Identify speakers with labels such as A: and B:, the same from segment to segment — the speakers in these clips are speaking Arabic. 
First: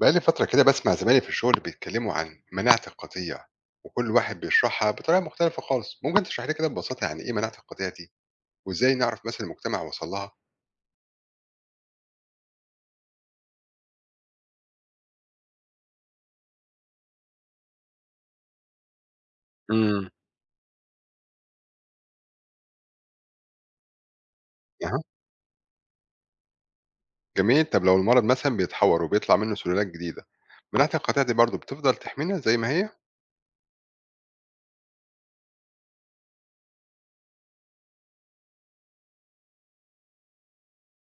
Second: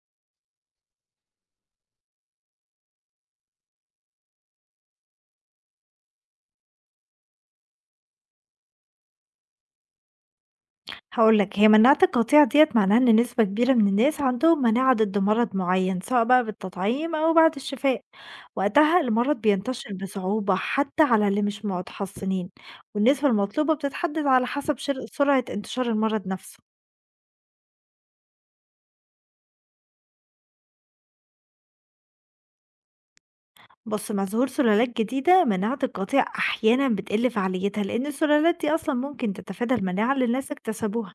A: بقالي فترة كده بسمع زمايلي في الشغل بيتكلموا عن مناعة القطيع وكل واحد بيشرحها بطريقة مختلفة خالص، ممكن تشرح لي كده ببساطة يعني إيه مناعة القطيع دي، وإزاي نعرف مثلا المجتمع وصل لها؟
B: هاقول لك، هي مناعة القطيع ديّة معناها إن نسبة كبيرة من الناس عندهم مناعة ضد مرض معيّن، سواء بقى بالتطعيم أو بعد الشفاء، وقتها المرض بينتشر
A: امم.
B: بصعوبة حتى على اللي مش متحصنين، والنسبة المطلوبة بتتحدد على حسب
A: أها،
B: سرعة انتشار المرض نفسه.
A: جميل. طب لو المرض مثلا بيتحور وبيطلع منه سلالات جديدة، مناعة القطيع دي برضه بتفضل تحمينا زي ما هي؟
B: بُص، مع ظهور سلالات جديدة، مناعة القطيع أحيانًا بتقل فعاليتها، لإن السلالات دي أصلًا ممكن تتفادى المناعة اللي الناس اكتسبوها،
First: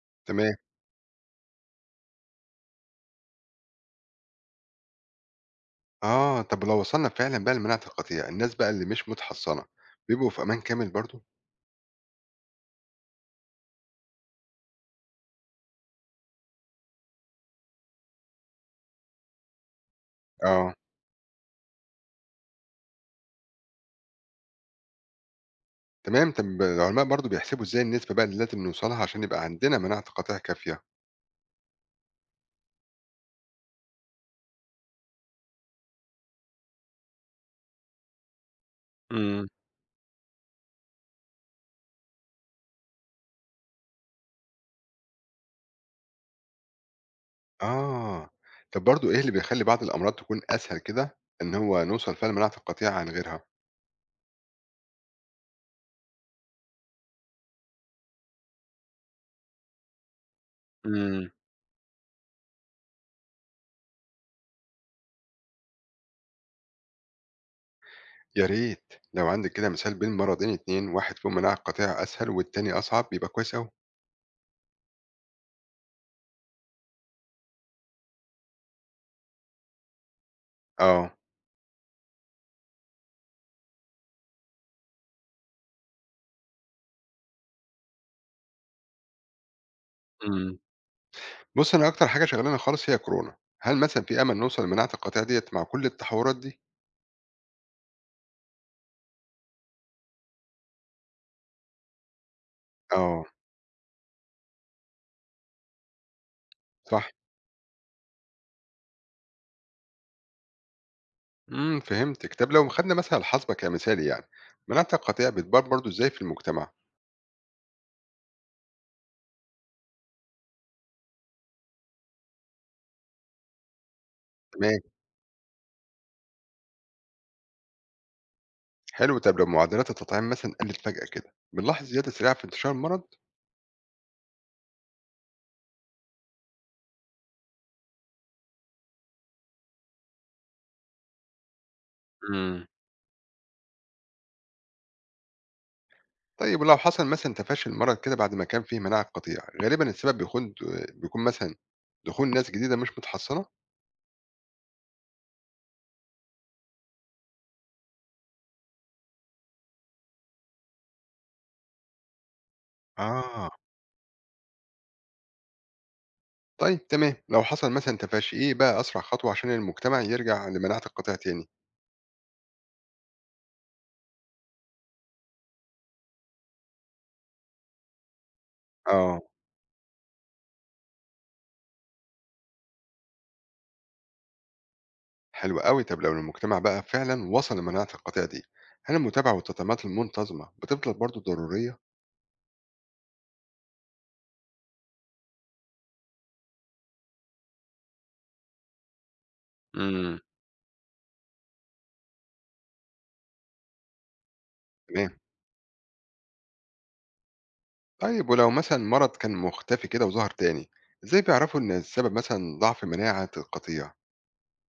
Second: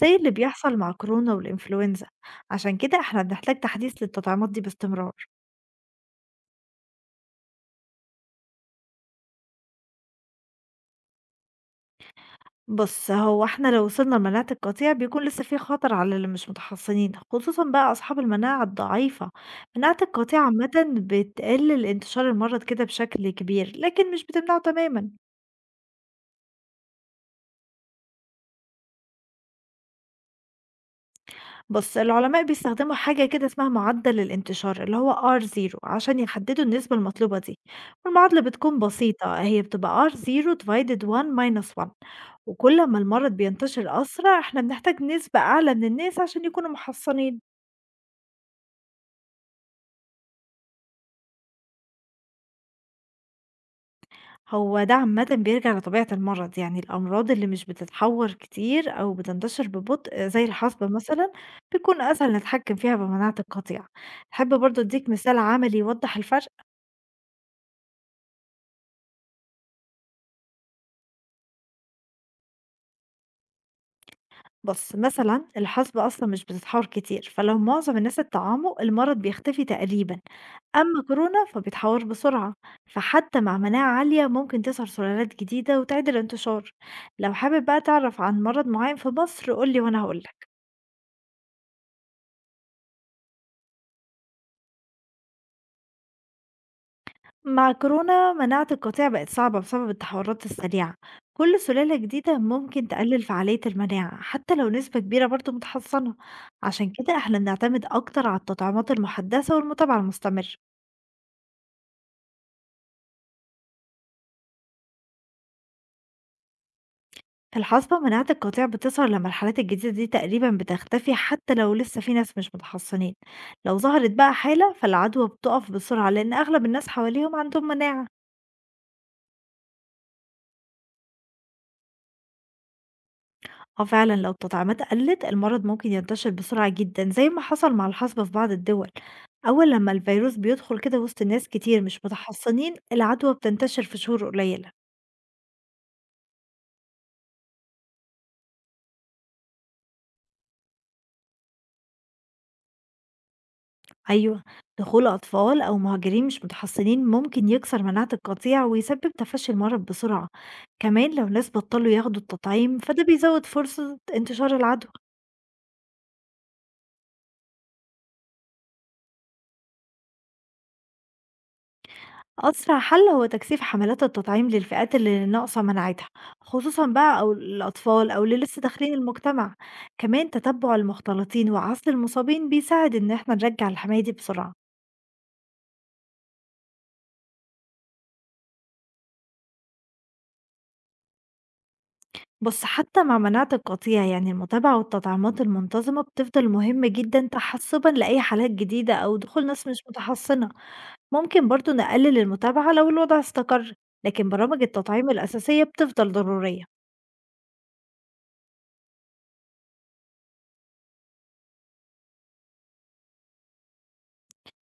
B: زي اللي
A: تمام.
B: بيحصل مع كورونا والإنفلونزا، عشان كده إحنا بنحتاج تحديث للتطعيمات دي باستمرار.
A: آه، طب لو وصلنا فعلا بقى لمناعة القطيع، الناس بقى اللي مش متحصنة بيبقوا في أمان كامل برضه؟
B: بُص، هو إحنا لو وصلنا لمناعة القطيع بيكون لسه في خطر على اللي مش متحصنين، خصوصًا بقى أصحاب المناعة الضعيفة. مناعة القطيع عامةً
A: آه.
B: بتقلل انتشار المرض كده بشكل كبير، لكن مش بتمنعه تمامًا.
A: تمام، طب العلماء برضه بيحسبوا إزاي النسبة بقى اللي لازم نوصلها عشان يبقى عندنا مناعة قطيع كافية؟
B: بُص، العلماء بيستخدموا حاجة كده اسمها معدل الانتشار اللي هو R0، عشان يحددوا النسبة المطلوبة دي، والمعادلة بتكون بسيطة، هي بتبقى R0/1-1، وكل ما المرض بينتشر أسرع، إحنا بنحتاج نسبة أعلى من الناس عشان يكونوا محصنين.
A: آه. طب برضه إيه اللي بيخلّي بعض الأمراض تكون أسهل كده إن هو نوصل فيها لمناعة القطيع عن غيرها؟
B: هو ده عامةً بيرجع لطبيعة المرض، يعني الأمراض اللي مش بتتحوّر كتير أو بتنتشر ببطء زي الحصبة
A: إمم.
B: مثلًا، بيكون أسهل نتحكّم فيها بمناعة القطيع. تحب برضه أدّيك مثال عملي يوضّح الفرق؟
A: يا ريت لو عندِك كده مثال بين مرضين اتنين، واحد فيهم مناعة القطيع أسهل والتاني أصعب، يبقى كويس أوي.
B: بُص، مثلًا الحصبة أصلًا مش بتتحوّر كتير، فلو معظم الناس اتطعموا المرض بيختفي تقريبًا، أمّا
A: آه.
B: كورونا فبيتحوّر بسرعة، فحتى مع مناعة عالية ممكن تظهر سلالات جديدة وتعيد الانتشار. لو حابب بقى تعرف عن مرض معيّن في مصر قُل لي وأنا هاقول لك.
A: إمم. بُصّي، أنا أكتر حاجة شاغلانا خالص هي كورونا. هل مثلًا في أمل نوصل لمناعة القطيع ديّة مع كل التحوّرات دي؟
B: مع كورونا مناعة القطيع بقت صعبة بسبب التحورات السريعة، كل سلالة جديدة ممكن تقلل
A: آه،
B: فعالية المناعة حتى لو نسبة كبيرة برضو متحصنة، عشان
A: صح.
B: كده احنا بنعتمد أكتر على التطعيمات المحدثة والمتابعة المستمرة.
A: إمم، فهمتِك. طب لو خدنا مثلًا الحصبة كمثال يعني، مناعة القطيع بتبان برضه إزاي في المجتمع؟
B: في الحصبة مناعة القطيع بتظهر لما الحالات الجديدة دي تقريبا بتختفي حتى لو لسه في ناس مش متحصنين، لو ظهرت بقى حالة
A: تمام.
B: فالعدوى بتقف بسرعة لأن أغلب الناس حواليهم عندهم مناعة.
A: حلو، طب لو معدلات التطعيم مثلًا قلت فجأة كده، بنلاحظ زيادة سريعة في انتشار المرض؟
B: آه فعلًا، لو التطعيمات قلّت المرض ممكن ينتشر بسرعة جدًا زي ما حصل مع الحصبة في بعض الدول، أول لما الفيروس بيدخل كده وسط ناس كتير مش
A: امم.
B: متحصنين العدوى بتنتشر في شهور قليلة.
A: طيب ولو حصل مثلًا تفشي المرض كده بعد ما كان فيه مناعة قطيعة، غالبًا السبب بيكون مثلًا دخول ناس جديدة مش متحصنة؟
B: أيوه، دخول أطفال أو مهاجرين مش متحصنين ممكن يكسر مناعة القطيع ويسبب تفشي المرض بسرعة، كمان لو ناس بطلوا ياخدوا التطعيم فده بيزود
A: آه.
B: فرصة انتشار العدوى.
A: طيب تمام، لو حصل مثلًا تفشي، إيه بقى أسرع خطوة عشان المجتمع يرجع لمناعة القطيع تاني؟
B: أسرع حل هو تكثيف حملات التطعيم للفئات اللي ناقصة مناعتها، خصوصا بقى أو الأطفال أو اللي لسه داخلين
A: آه.
B: المجتمع، كمان تتبع المختلطين وعزل المصابين بيساعد إن احنا نرجع الحماية دي بسرعة.
A: حلو أوي، طب لو المجتمع بقى فعلًا وصل لمناعة القطيع دي، هل المتابعة والتطعيمات المنتظمة بتفضل برضه ضرورية؟
B: بس حتى مع مناعة القطيع يعني المتابعة والتطعيمات المنتظمة بتفضل مهمة جدا تحسبا لأي حالات جديدة أو دخول ناس مش
A: امم.
B: متحصنة، ممكن برضو نقلل المتابعة لو الوضع استقر، لكن برامج التطعيم
A: تمام.
B: الأساسية بتفضل ضرورية.
A: طيب ولو مثلا مرض كان مختفي كده وظهر تاني، ازاي بيعرفوا ان السبب مثلا ضعف مناعة القطيع؟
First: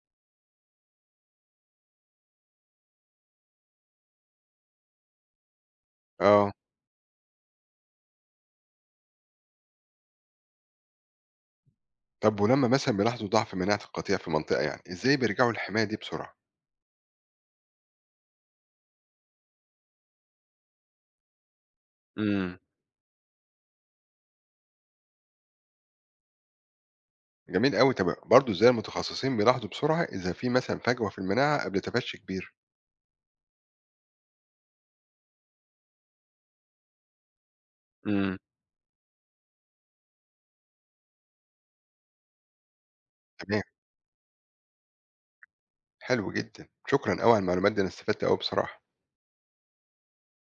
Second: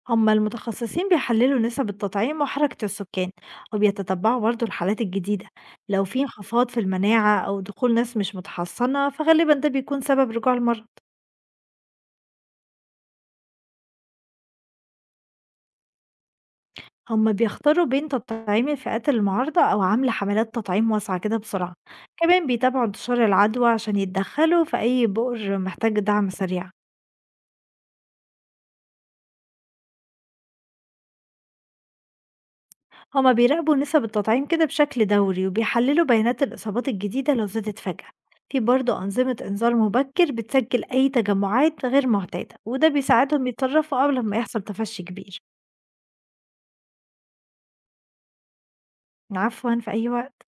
B: هما المتخصصين بيحللوا نسب التطعيم وحركة السكان، وبيتتبعوا برضو الحالات الجديدة، لو في
A: اه.
B: انخفاض في المناعة أو دخول ناس مش متحصنة فغالبا ده بيكون سبب رجوع المرض.
A: طب ولما مثلا بيلاحظوا ضعف مناعة القطيع في منطقة، يعني ازاي بيرجعوا للحماية دي بسرعة؟
B: هما بيختاروا بين تطعيم الفئات المعارضة أو عمل حملات تطعيم واسعة كده بسرعة، كمان
A: امم.
B: بيتابعوا انتشار العدوى عشان يتدخلوا في أي بؤر محتاج دعم سريع.
A: جميل قوي. طب برضه ازاي المتخصصين بيلاحظوا بسرعة اذا في مثلا فجوة في المناعة قبل تفشي كبير؟
B: هما بيراقبوا نسب التطعيم كده بشكل دوري وبيحللوا بيانات الإصابات الجديدة لو زادت فجأة،
A: امم.
B: في برضه أنظمة إنذار مبكر بتسجل أي تجمعات غير معتادة وده بيساعدهم
A: تمام.
B: يتصرفوا قبل ما يحصل تفشي كبير.
A: حلو جدا، شكرا قوي على المعلومات دي، انا استفدت قوي بصراحة.
B: عفوا، في أي وقت.